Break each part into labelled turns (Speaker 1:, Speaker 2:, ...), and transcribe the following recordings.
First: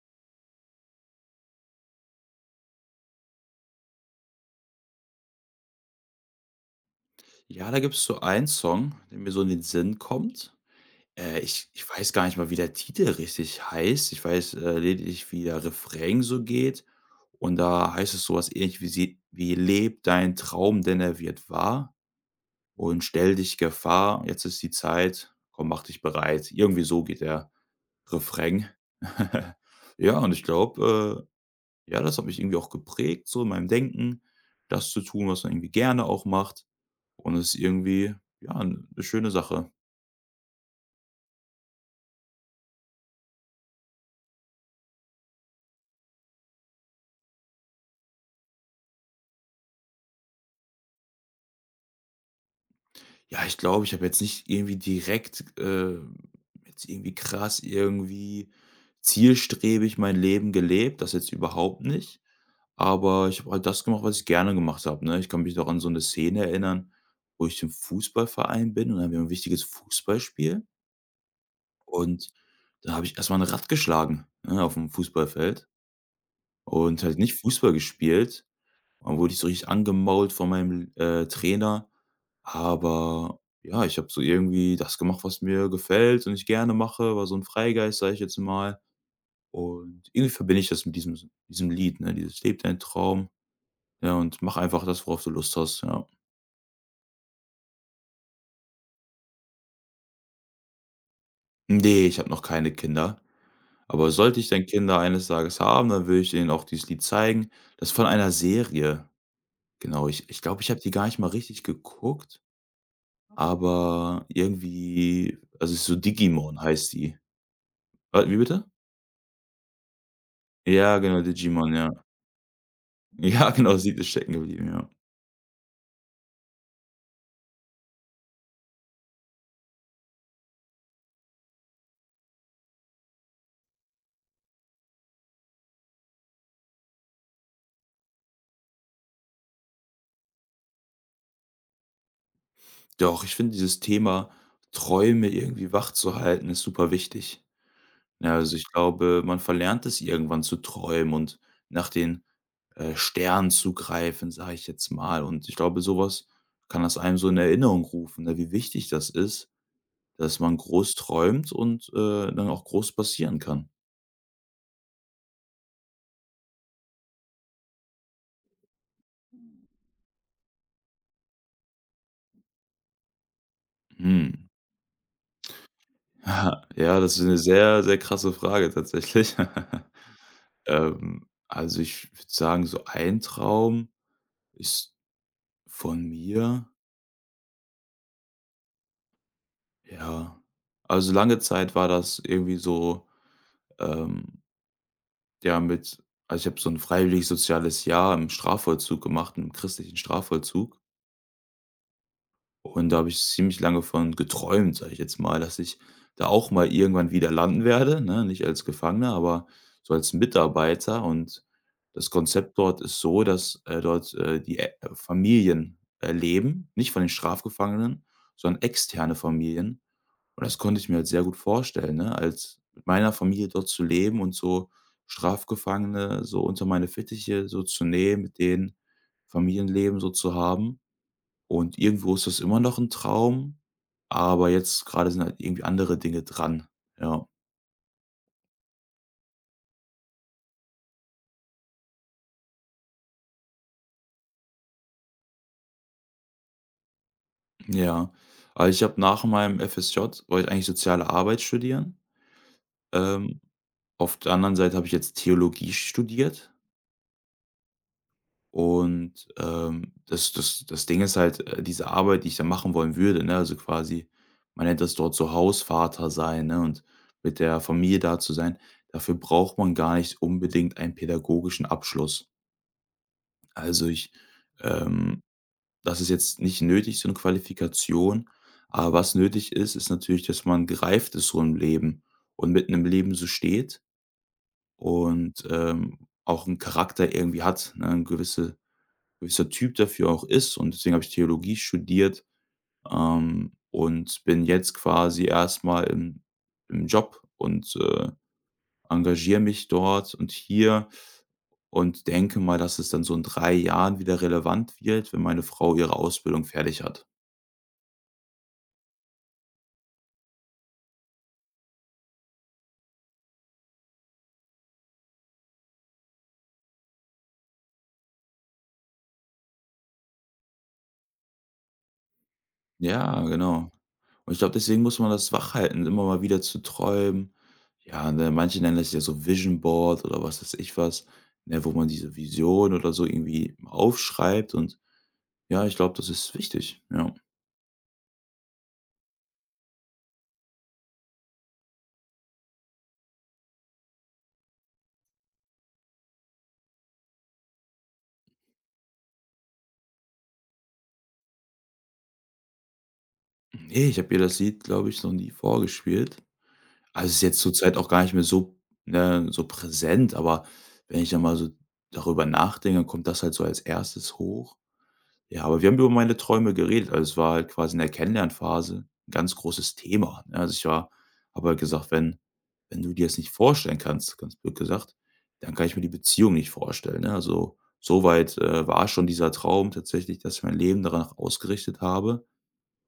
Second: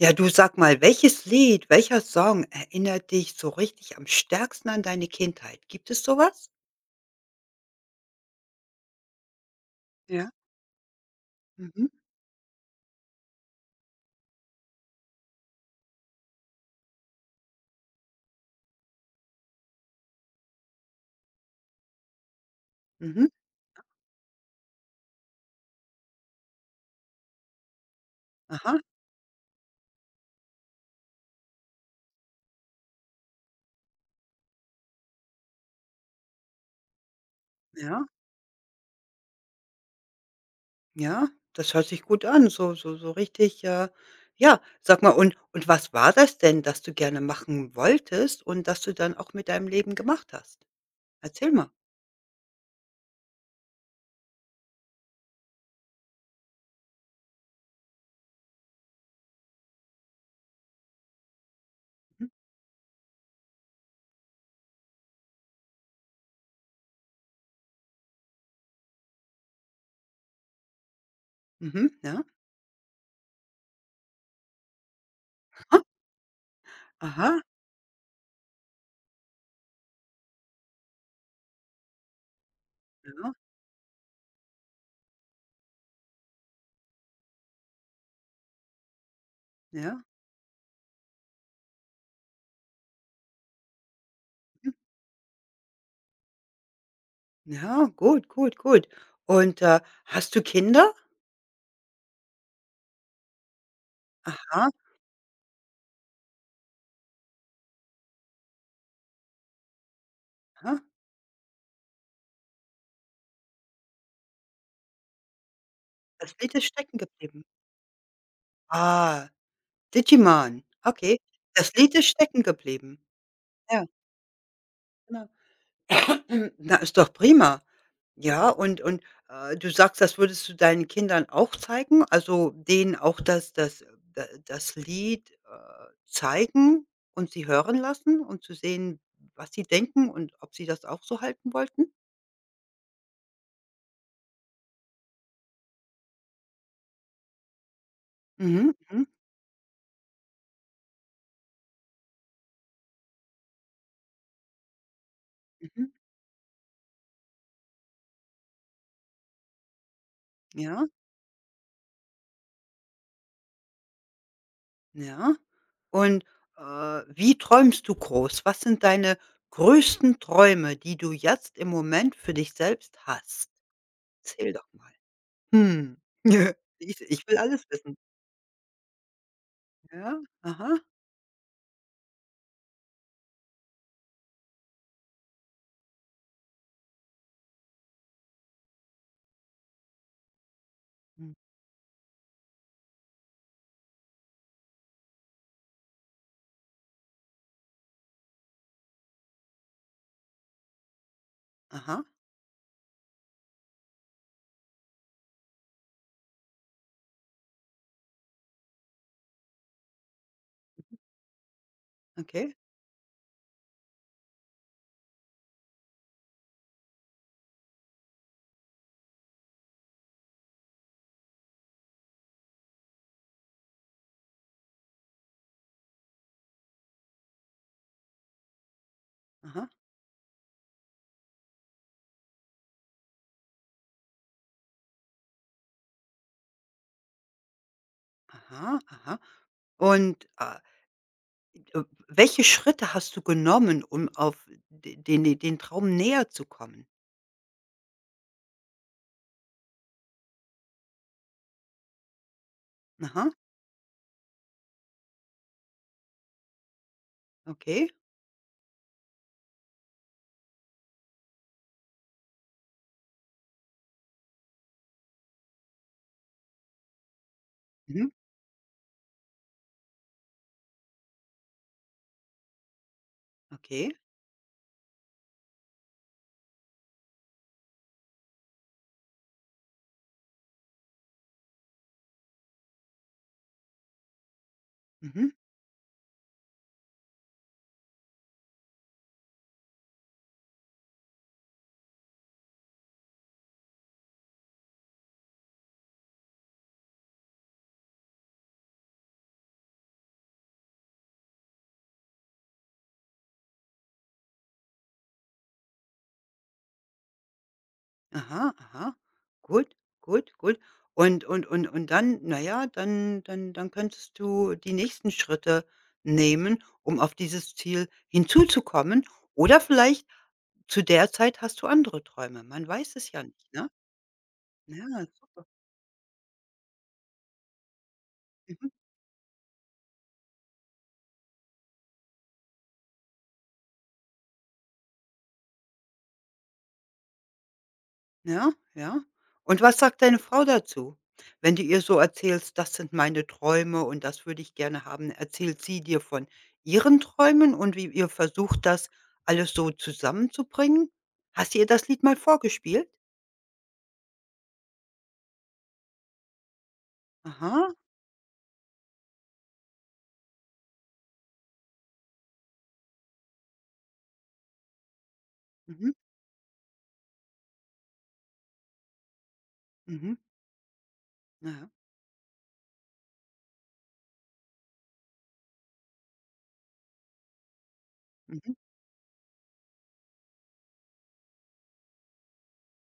Speaker 1: Ja, du sag mal, welches Lied, welcher Song erinnert dich so richtig am stärksten an deine Kindheit? Gibt es so was?
Speaker 2: Ja, da gibt's so einen Song, der mir so in den Sinn
Speaker 1: Ja.
Speaker 2: kommt. Äh, ich
Speaker 1: Mhm,
Speaker 2: ich weiß gar nicht mal, wie der Titel richtig heißt. Ich weiß, lediglich, wie der Refrain so geht. Und da heißt es so was ähnlich wie: „Leb dein Traum, denn er wird wahr und
Speaker 1: mhm,
Speaker 2: stell dich Gefahr. Jetzt ist die Zeit. Komm, mach dich bereit.“ Irgendwie so geht der Refrain.
Speaker 1: aha,
Speaker 2: Ja, und ich glaube, äh ja, das hat mich irgendwie auch geprägt, so in meinem Denken, das zu tun, was man irgendwie gerne auch macht. Und es ist
Speaker 1: ja,
Speaker 2: irgendwie, ja, eine schöne Sache.
Speaker 1: ja, das hört sich gut an, so richtig. Ja, sag mal, und was war das denn, das du gerne machen wolltest und das du dann auch mit deinem Leben gemacht hast? Erzähl mal.
Speaker 2: Ja, ich glaube, ich habe jetzt nicht irgendwie direkt, jetzt irgendwie krass irgendwie zielstrebig mein Leben gelebt, das jetzt überhaupt nicht.
Speaker 1: Mhm,
Speaker 2: Aber ich habe halt das gemacht, was ich gerne gemacht habe, ne? Ich kann mich noch an so eine Szene erinnern, wo ich im Fußballverein bin und dann haben wir ein wichtiges Fußballspiel
Speaker 1: mhm, ja,
Speaker 2: und da habe ich erst mal 'n Rad geschlagen, ne, auf dem Fußballfeld.
Speaker 1: aha,
Speaker 2: Und halt nicht
Speaker 1: aha,
Speaker 2: Fußball gespielt. Dann wurde ich so richtig angemault von meinem, Trainer.
Speaker 1: ja,
Speaker 2: Aber ja, ich habe so irgendwie das gemacht, was mir gefällt und ich gerne mache, war so ein Freigeist, sage ich jetzt mal.
Speaker 1: ja,
Speaker 2: Und irgendwie verbinde ich das mit diesem Lied, ne, dieses: „Lebe dein Traum“, ja, und mach
Speaker 1: mhm,
Speaker 2: einfach das, worauf du Lust hast, ja.
Speaker 1: ja, gut, gut, gut. Und, hast du Kinder?
Speaker 2: Ne, ich habe noch keine Kinder, aber sollte ich dann
Speaker 1: Aha,
Speaker 2: Kinder eines Tages haben, dann würde ich denen auch dieses Lied zeigen. Das ist von einer Serie. Genau, ich glaube, ich habe
Speaker 1: aha.
Speaker 2: die gar nicht mal richtig geguckt. Aber irgendwie also so
Speaker 1: Das Lied
Speaker 2: Digimon
Speaker 1: ist
Speaker 2: heißt
Speaker 1: stecken
Speaker 2: die.
Speaker 1: geblieben.
Speaker 2: Wa wie bitte?
Speaker 1: Ah, Digimon.
Speaker 2: Ja,
Speaker 1: Okay.
Speaker 2: genau,
Speaker 1: Das
Speaker 2: Digimon, ja.
Speaker 1: Lied ist stecken geblieben.
Speaker 2: Ja, genau,
Speaker 1: Ja,
Speaker 2: sie ist stecken geblieben, ja.
Speaker 1: genau. Na, ist doch prima. Ja, und, du sagst, das würdest du deinen Kindern auch zeigen? Also, denen auch das Lied, zeigen und sie hören lassen, und zu sehen, was sie denken und ob sie das auch so halten wollten?
Speaker 2: Doch, ich finde dieses Thema, Träume irgendwie wachzuhalten, ist super wichtig. Ja, also ich
Speaker 1: Mhm, mhm,
Speaker 2: glaube, man verlernt es irgendwann zu träumen und nach den, Sternen zu greifen, sage ich jetzt mal. Und ich glaube,
Speaker 1: mhm.
Speaker 2: sowas kann das einem so in Erinnerung rufen, ne, wie wichtig das ist, dass man
Speaker 1: Ja.
Speaker 2: groß träumt und, dann auch groß passieren kann.
Speaker 1: Ja. Und, äh, wie träumst du groß? Was sind deine größten Träume, die du jetzt im Moment für dich selbst hast?
Speaker 2: Mhm.
Speaker 1: Zähl doch mal. Hm.
Speaker 2: Ja, ja,
Speaker 1: Ich
Speaker 2: das ist
Speaker 1: ich
Speaker 2: eine
Speaker 1: will alles
Speaker 2: sehr,
Speaker 1: wissen.
Speaker 2: sehr krasse Frage tatsächlich.
Speaker 1: Ja, aha,
Speaker 2: Also, ich würde sagen, so ein Traum ist von mir ja, also,
Speaker 1: hm,
Speaker 2: lange Zeit war das irgendwie so, ähm, ja, mit also, ich habe so ein freiwilliges soziales Jahr im Strafvollzug gemacht, im christlichen Strafvollzug.
Speaker 1: aha,
Speaker 2: Und da habe ich ziemlich lange von geträumt, sage ich jetzt mal, dass ich da auch mal irgendwann wieder landen werde, ne? Nicht als Gefangener, aber so als Mitarbeiter. Und das
Speaker 1: okay,
Speaker 2: Konzept dort ist so, dass dort die Ä Familien leben, nicht von den Strafgefangenen, sondern externe Familien. Und das konnte ich mir halt sehr gut vorstellen, ne? Als mit meiner Familie dort zu leben und so Strafgefangene so unter meine Fittiche so zu nehmen, mit denen
Speaker 1: aha,
Speaker 2: Familienleben so zu haben. Und irgendwo ist das immer noch ein Traum, aber jetzt gerade sind halt irgendwie andere Dinge dran. Ja,
Speaker 1: aha, aha. Und, ah, w welche Schritte hast du genommen, um auf de den den Traum näher zu kommen?
Speaker 2: ja. Also, ich habe nach meinem FSJ wollte ich eigentlich Soziale Arbeit studieren.
Speaker 1: Aha,
Speaker 2: Ähm, auf der anderen Seite habe ich jetzt Theologie studiert
Speaker 1: okay.
Speaker 2: und, das Ding ist halt, diese Arbeit, die ich da machen wollen würde, ne, also quasi man nennt das dort so Hausvater sein, ne, und mit der Familie
Speaker 1: Mhm.
Speaker 2: da zu sein, dafür braucht man gar nicht unbedingt einen pädagogischen Abschluss. Also,
Speaker 1: Okay.
Speaker 2: ich ähm, das ist jetzt nicht nötig, so eine Qualifikation, aber was nötig ist, ist natürlich, dass man gereift ist so im Leben und mitten im Leben so steht
Speaker 1: Mhm.
Speaker 2: und, auch einen Charakter irgendwie hat, ne, 'n gewisser Typ dafür auch ist und deswegen habe ich Theologie studiert, und bin jetzt quasi erstmal im Job und, engagiere mich dort und hier und denke mal, dass es dann so in 3 Jahren wieder relevant wird, wenn meine Frau ihre Ausbildung fertig hat.
Speaker 1: Aha, aha. Gut, gut, gut. Und dann, naja, dann könntest du die nächsten Schritte nehmen, um auf dieses Ziel hinzuzukommen oder vielleicht zu der Zeit hast du andere Träume. Man weiß es
Speaker 2: Ja,
Speaker 1: ja nicht, ne?
Speaker 2: genau. Und ich glaube, deswegen muss
Speaker 1: Ja,
Speaker 2: man das
Speaker 1: super.
Speaker 2: wachhalten, immer mal wieder zu träumen. Ja, ne, manche
Speaker 1: Mhm.
Speaker 2: nennen das ja so Vision Board oder was weiß ich was, ne, wo man diese Vision oder so irgendwie aufschreibt und ja, ich glaube, das ist wichtig, ja.
Speaker 1: Ja, ja. Und was sagt deine Frau dazu? Wenn du ihr so erzählst: „Das sind meine Träume und das würde ich gerne haben", erzählt sie dir von ihren Träumen und wie ihr versucht, das alles so zusammenzubringen? Hast du ihr das Lied mal vorgespielt?
Speaker 2: Ne, ich habe ihr das Lied, glaube ich, noch nie vorgespielt. Also, ist jetzt
Speaker 1: Aha,
Speaker 2: zurzeit auch gar nicht mehr so, ne, so präsent, aber wenn ich dann mal so darüber nachdenke, kommt das halt so als erstes hoch. Ja, aber wir haben über
Speaker 1: mhm,
Speaker 2: meine Träume geredet. Also, es war halt quasi in der Kennenlernphase ein ganz großes
Speaker 1: mhm,
Speaker 2: Thema, ne? Also, ich war habe halt
Speaker 1: ja,
Speaker 2: gesagt: „Wenn du dir das nicht vorstellen kannst“, ganz blöd gesagt, „dann kann ich mir die Beziehung nicht vorstellen“, ne? Also, soweit
Speaker 1: mhm,
Speaker 2: war schon dieser Traum tatsächlich, dass ich mein Leben danach ausgerichtet habe.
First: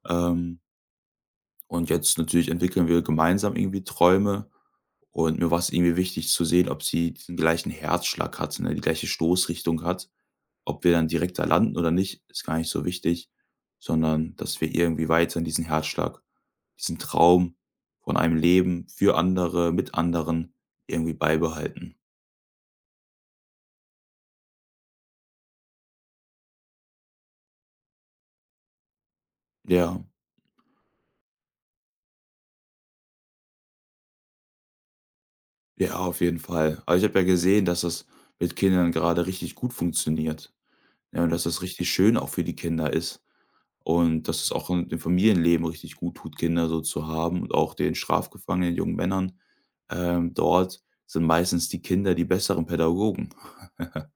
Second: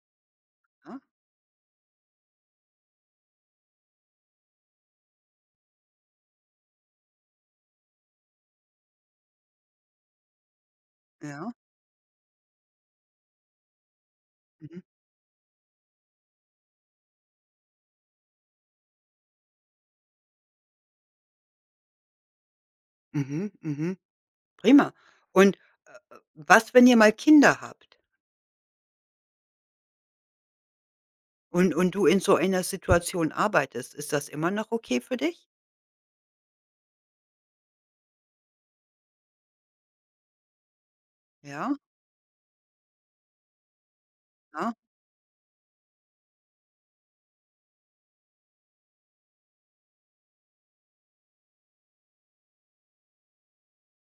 Speaker 2: Ähm
Speaker 1: ja,
Speaker 2: und jetzt natürlich entwickeln wir gemeinsam irgendwie Träume und mir war es irgendwie wichtig zu sehen, ob sie den gleichen Herzschlag hat, ne, die gleiche Stoßrichtung hat. Ob wir dann direkt da
Speaker 1: ja,
Speaker 2: landen oder nicht, ist gar nicht so wichtig, sondern dass wir
Speaker 1: mhm,
Speaker 2: irgendwie weiterhin diesen Herzschlag, diesen Traum von einem Leben für andere, mit anderen irgendwie beibehalten.
Speaker 1: mhm, mhm, prima. Und, was, wenn ihr mal Kinder habt
Speaker 2: Ja,
Speaker 1: und du in so einer Situation arbeitest? Ist das immer noch okay für dich?
Speaker 2: ja, auf jeden Fall. Aber ich habe ja gesehen, dass das mit Kindern gerade richtig gut funktioniert, ja, und dass das
Speaker 1: Ja,
Speaker 2: richtig schön auch für die Kinder ist. Und dass es auch
Speaker 1: ja?
Speaker 2: in dem Familienleben richtig gut tut, Kinder so zu haben und auch den strafgefangenen jungen Männern, dort sind meistens die Kinder die besseren Pädagogen.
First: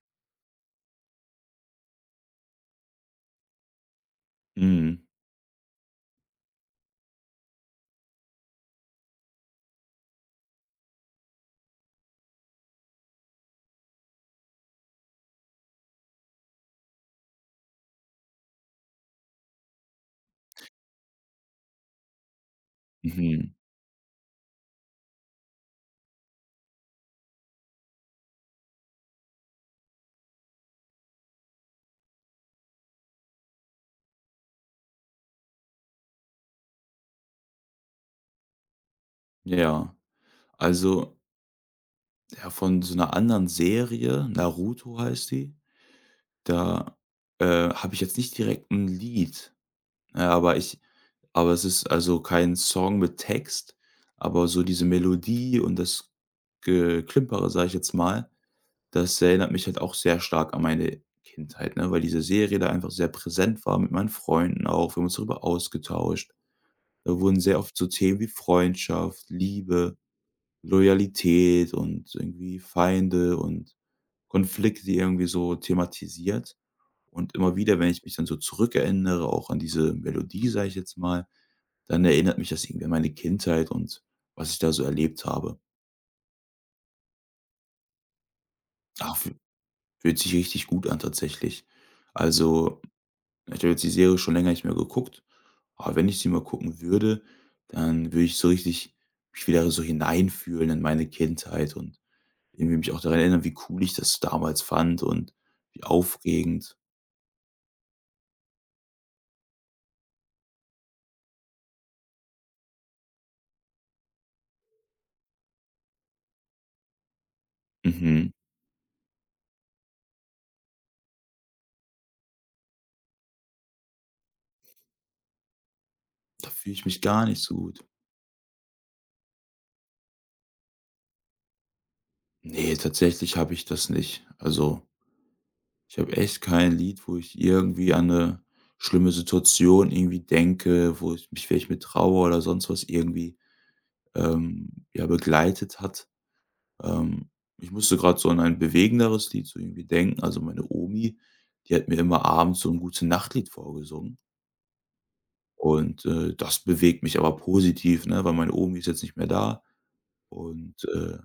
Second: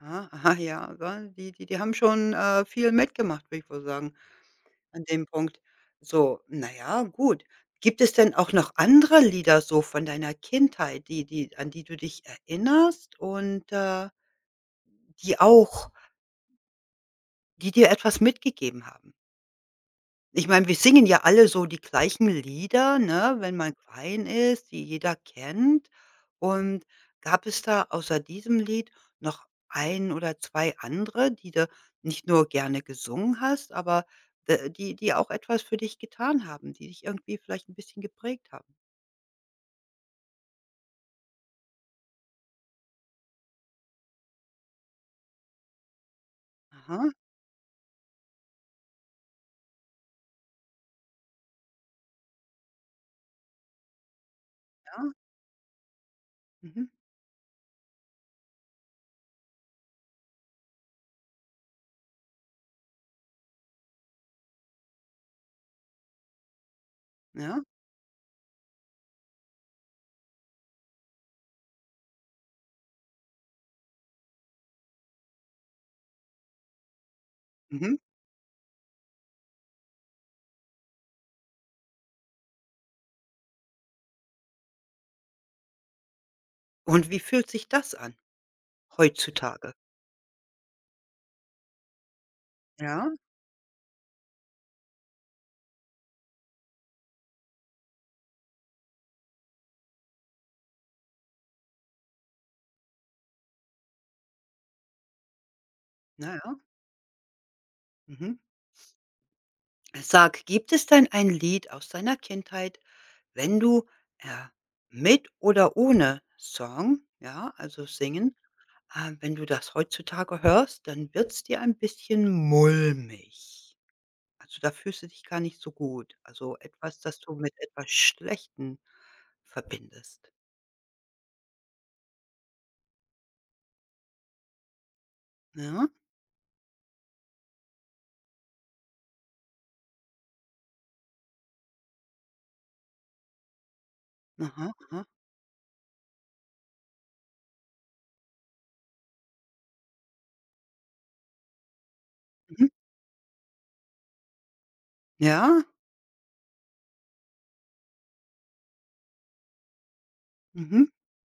Speaker 1: Aha, aha, ja, gell? Die haben schon, viel mitgemacht, würde ich wohl sagen,
Speaker 2: Mhm,
Speaker 1: an dem Punkt. So, na ja, gut. Gibt es denn auch noch andere Lieder so von deiner Kindheit, die du dich erinnerst und, die auch die dir etwas mitgegeben haben? Ich meine, wir singen ja alle so die gleichen Lieder, ne,
Speaker 2: mhm,
Speaker 1: wenn man klein ist, die jeder kennt. Und gab es da außer diesem Lied noch ein oder 2 andere, die du nicht nur gerne gesungen hast, aber, die auch etwas für dich getan haben, die dich irgendwie vielleicht ein bisschen geprägt haben?
Speaker 2: ja. Also, ja, von so einer anderen Serie, Naruto heißt die, da,
Speaker 1: Aha,
Speaker 2: äh, habe ich jetzt nicht direkt ein Lied, ja, aber es ist also kein Song mit Text, aber so diese
Speaker 1: ja,
Speaker 2: Melodie und das
Speaker 1: mhm,
Speaker 2: Geklimpere, sage ich jetzt mal, das erinnert mich halt auch sehr stark an meine Kindheit, ne, weil diese Serie da einfach sehr präsent war mit meinen Freunden auch. Wir haben uns darüber ausgetauscht. Da wurden sehr
Speaker 1: ja,
Speaker 2: oft so Themen wie Freundschaft, Liebe, Loyalität und irgendwie Feinde und Konflikte irgendwie so thematisiert. Und immer wieder, wenn
Speaker 1: mhm.
Speaker 2: ich mich dann so zurückerinnere, auch an diese Melodie, sage ich jetzt mal, dann erinnert mich das irgendwie an meine Kindheit und was ich da so erlebt habe.
Speaker 1: Und wie fühlt sich das an
Speaker 2: Ach,
Speaker 1: heutzutage?
Speaker 2: fühlt sich richtig gut an tatsächlich. Also
Speaker 1: Ja,
Speaker 2: ich habe jetzt die Serie schon länger nicht mehr geguckt, aber wenn ich sie mal gucken würde, dann würde ich so richtig mich wieder so hineinfühlen in meine Kindheit und irgendwie mich auch daran erinnern, wie cool ich das damals fand und wie
Speaker 1: na ja,
Speaker 2: aufregend.
Speaker 1: mhm. Sag, gibt es denn ein Lied aus deiner Kindheit, wenn du, äh, mit oder ohne Song, ja, also
Speaker 2: Mhm.
Speaker 1: Singen, wenn du das heutzutage hörst, dann wird's dir ein bisschen mulmig. Also, da fühlst du dich gar nicht so gut.
Speaker 2: Da
Speaker 1: Also,
Speaker 2: fühle ich mich
Speaker 1: etwas, das
Speaker 2: gar
Speaker 1: du
Speaker 2: nicht
Speaker 1: mit
Speaker 2: so gut.
Speaker 1: etwas Schlechtem verbindest.
Speaker 2: Ne, tatsächlich habe ich das nicht. Also,
Speaker 1: Ja,
Speaker 2: ich habe echt kein Lied, wo ich irgendwie an eine schlimme Situation irgendwie denke, wo ich mich vielleicht mit Trauer oder sonst was irgendwie,
Speaker 1: aha, aha,
Speaker 2: ja, begleitet hat. Ähm, Ich musste gerade so an ein bewegenderes Lied so irgendwie denken. Also, meine Omi, die hat mir immer abends
Speaker 1: mhm.
Speaker 2: so 'n Gute-Nacht-Lied vorgesungen
Speaker 1: Ja,
Speaker 2: und, das bewegt mich aber positiv, ne, weil meine Omi ist jetzt nicht mehr da und,
Speaker 1: mhm.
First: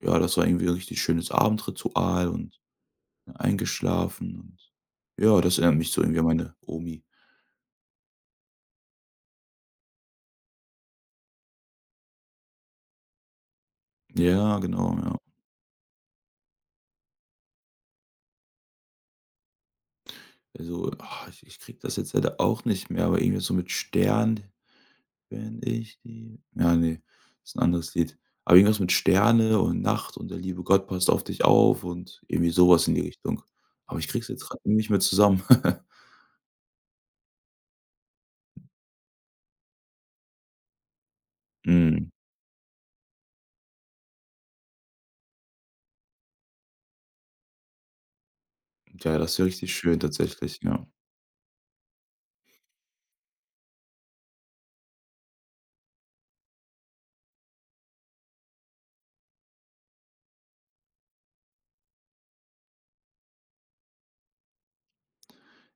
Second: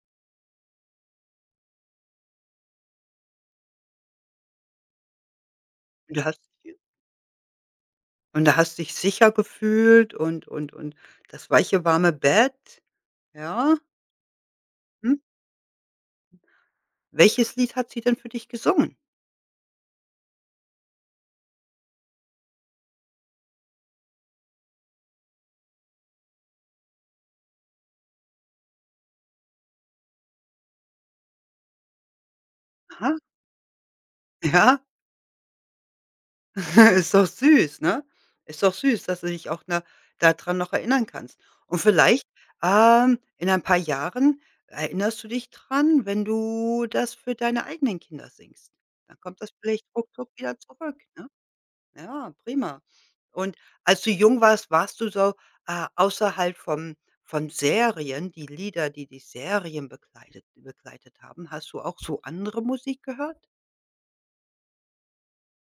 Speaker 2: ja, das war irgendwie 'n richtig schönes Abendritual und ne, eingeschlafen und ja, das erinnert mich so
Speaker 1: Und
Speaker 2: irgendwie
Speaker 1: du
Speaker 2: an
Speaker 1: hast
Speaker 2: meine Omi.
Speaker 1: und da hast dich sicher gefühlt und und das weiche, warme Bett, ja?
Speaker 2: Ja, genau,
Speaker 1: Mhm.
Speaker 2: ja.
Speaker 1: Welches Lied hat sie denn für dich gesungen?
Speaker 2: Also, ich kriege das jetzt leider auch nicht mehr, aber irgendwie so mit Stern wenn ich die ja, ne, ist ein anderes Lied. Aber irgendwas mit Sterne und Nacht und der liebe Gott passt auf dich auf und irgendwie sowas in die
Speaker 1: Aha,
Speaker 2: Richtung. Aber ich kriege es jetzt grad
Speaker 1: ja,
Speaker 2: nicht mehr zusammen.
Speaker 1: ist doch süß, ne? Ist doch süß, dass du dich auch da dran noch erinnern kannst. Und
Speaker 2: Mhm.
Speaker 1: vielleicht, in ein paar Jahren erinnerst du dich dran, wenn du das für deine eigenen Kinder singst.
Speaker 2: Ja,
Speaker 1: Dann
Speaker 2: das
Speaker 1: kommt
Speaker 2: wäre
Speaker 1: das
Speaker 2: richtig
Speaker 1: vielleicht
Speaker 2: schön
Speaker 1: ruckzuck wieder
Speaker 2: tatsächlich, ja.
Speaker 1: zurück, ne? Ja, prima. Und als du jung warst, warst du so, außerhalb vom von Serien, die Lieder, die die Serien begleitet haben, hast du auch so andere Musik gehört?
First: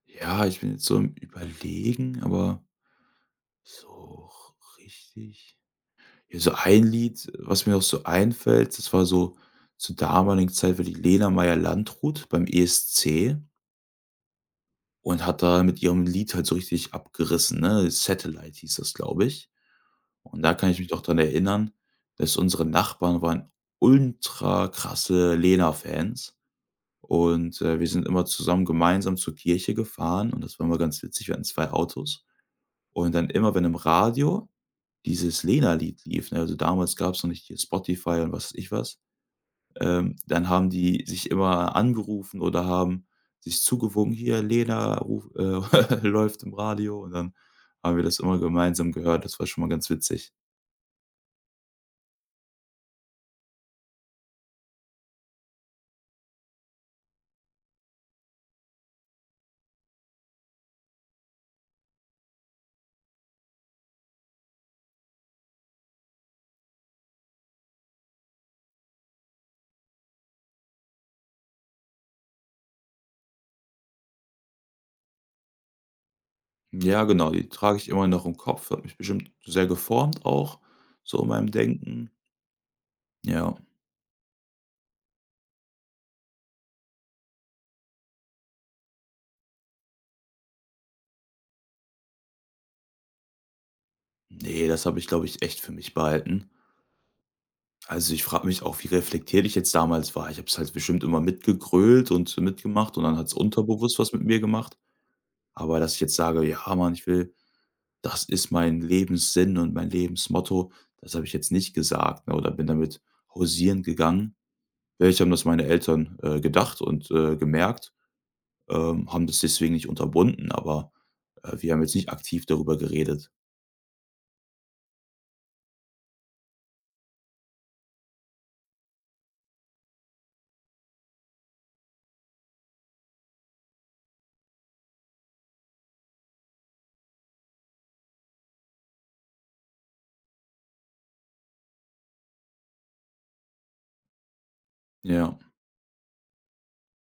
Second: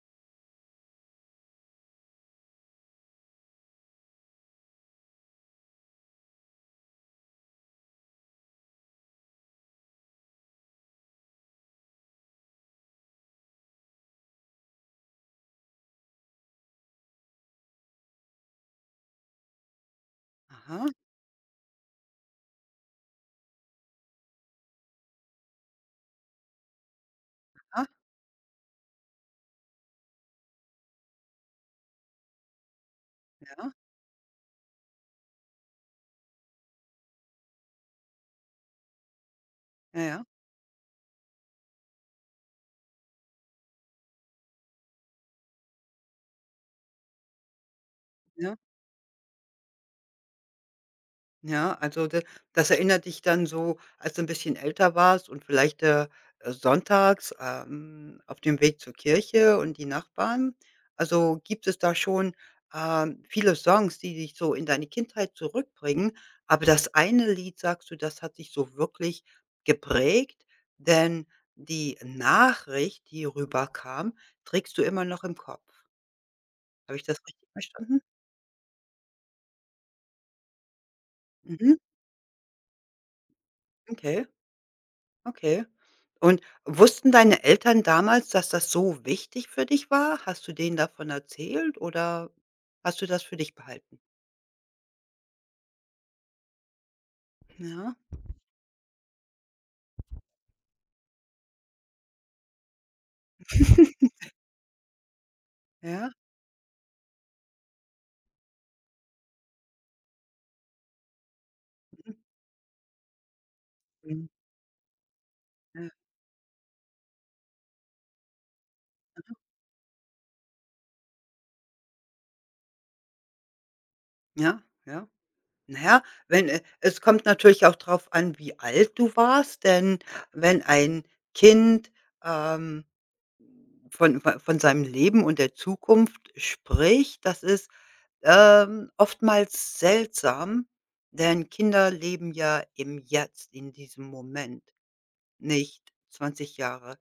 Speaker 2: Ja, ich bin jetzt so im Überlegen, aber so richtig ja, so ein Lied, was mir auch so einfällt, das war so zur damaligen Zeit war die Lena Meyer-Landrut beim ESC. Und hat da mit ihrem Lied halt so richtig abgerissen, ne? „Satellite“ hieß das, glaube ich. Und da kann ich
Speaker 1: Aha,
Speaker 2: mich noch dran erinnern, dass unsere Nachbarn waren ultra krasse Lena-Fans und,
Speaker 1: ah,
Speaker 2: wir sind immer zusammen gemeinsam zur Kirche gefahren und das war immer ganz witzig. Wir hatten 2 Autos und dann immer, wenn
Speaker 1: ja,
Speaker 2: im Radio dieses Lena-Lied lief, ne, also damals gab es noch nicht hier Spotify und was weiß ich was
Speaker 1: ja, ja,
Speaker 2: dann haben die sich immer angerufen oder haben sich zugewunken: „Hier, Lena ruf läuft im Radio.“ Und dann haben wir das immer
Speaker 1: ja.
Speaker 2: gemeinsam gehört. Das war schon mal ganz witzig.
Speaker 1: Ja, also da das erinnert dich dann so, als du ein bisschen älter warst und vielleicht, sonntags, auf dem Weg zur Kirche und die Nachbarn. Also, gibt es da schon, viele Songs, die dich so in deine Kindheit zurückbringen, aber das eine Lied, sagst du, das hat dich so wirklich geprägt, denn die Nachricht, die rüberkam, trägst du immer noch im Kopf. Habe ich
Speaker 2: Ja,
Speaker 1: das
Speaker 2: genau, die
Speaker 1: richtig
Speaker 2: trage ich
Speaker 1: verstanden?
Speaker 2: immer noch im Kopf, hat mich bestimmt sehr geformt auch, so in meinem
Speaker 1: Mhm,
Speaker 2: Denken. Ja.
Speaker 1: okay. Okay. Und wussten deine Eltern damals, dass das so wichtig für dich war? Hast du denen davon erzählt oder hast du das für dich behalten?
Speaker 2: Nee, das habe ich, glaube ich, echt für mich behalten.
Speaker 1: Ja.
Speaker 2: Also, ich frage mich auch, wie reflektiert ich jetzt damals war. Ich habe es halt bestimmt immer mitgegrölt und mitgemacht und dann hat's unterbewusst was mit mir gemacht. Aber dass ich
Speaker 1: Ja.
Speaker 2: jetzt sage: „Ja, Mann, ich will das ist mein Lebenssinn und mein Lebensmotto. Das habe ich jetzt nicht gesagt, ne, oder bin damit hausieren
Speaker 1: Mhm.
Speaker 2: gegangen. Vielleicht haben das meine
Speaker 1: Mhm.
Speaker 2: Eltern, gedacht und, gemerkt, haben das deswegen nicht unterbunden, aber, wir haben jetzt nicht aktiv darüber geredet.
Speaker 1: Ja, ja. Naja, wenn es kommt natürlich auch darauf an, wie alt du warst, denn wenn ein Kind, ähm, von seinem Leben und der Zukunft spricht, das ist oftmals seltsam, denn Kinder leben ja im Jetzt, in diesem Moment,
Speaker 2: Ja.
Speaker 1: nicht 20 Jahre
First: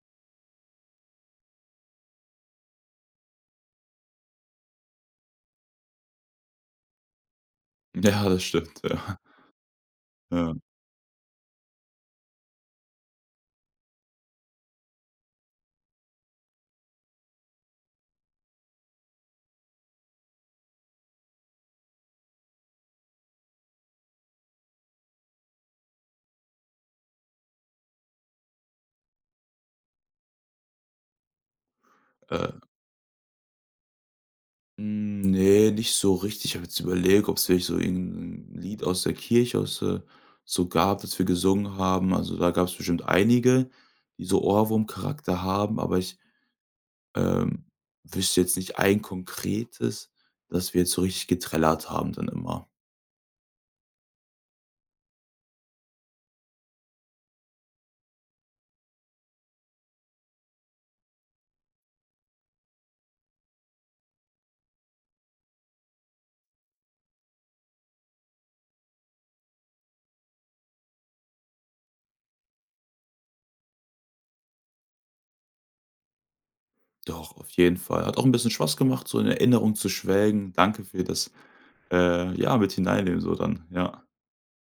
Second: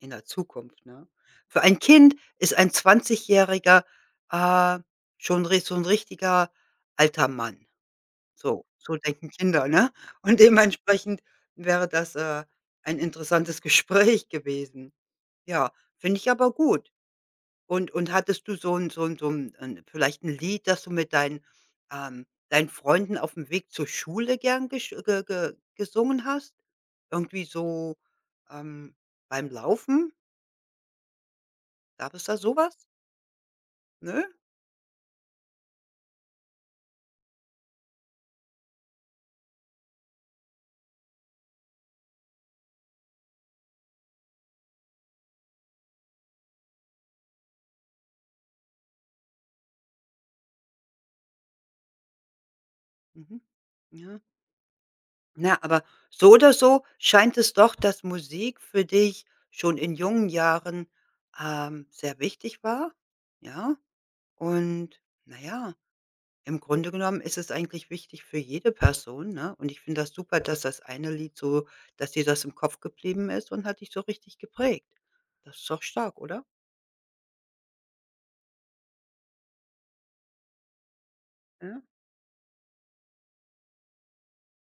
Speaker 1: in der Zukunft, ne? Für ein Kind ist ein Zwanzigjähriger, äh, schon ri so 'n richtiger alter Mann.
Speaker 2: Ja, das
Speaker 1: So
Speaker 2: stimmt,
Speaker 1: so
Speaker 2: ja.
Speaker 1: denken Kinder, ne? Und
Speaker 2: Ja,
Speaker 1: dementsprechend wäre das, ein interessantes Gespräch gewesen. Ja, finde ich aber gut. Und hattest du so ein so ein so ein 'n vielleicht ein Lied, das du mit deinen Freunden auf dem Weg zur Schule gern gesch ge ge gesungen hast? Irgendwie so, ähm, beim Laufen? Gab es da
Speaker 2: äh,
Speaker 1: sowas? Was? Nö?
Speaker 2: ne, nicht so richtig. Ich habe jetzt überlegt, ob es vielleicht so irgend Lied aus der Kirche aus, so gab, das wir gesungen haben. Also, da gab es bestimmt einige, die so Ohrwurm-Charakter haben, aber ich Ähm, wüsste jetzt nicht ein konkretes, dass wir jetzt so richtig getrellert haben dann immer.
Speaker 1: Mhm. Ja. Na, aber so oder so scheint es doch, dass Musik für dich schon in jungen Jahren, sehr wichtig war, ja? Und na ja, im Grunde genommen ist es eigentlich wichtig für jede Person, ne? Und ich finde das super, dass das eine Lied dass dir das im Kopf geblieben ist und hat dich so richtig geprägt. Das ist doch stark, oder?
Speaker 2: Doch, auf jeden Fall. Hat auch 'n bisschen Spaß gemacht, so in Erinnerung zu schwelgen. Danke für das,
Speaker 1: Ja?
Speaker 2: ja, mit hineinnehmen so dann, ja.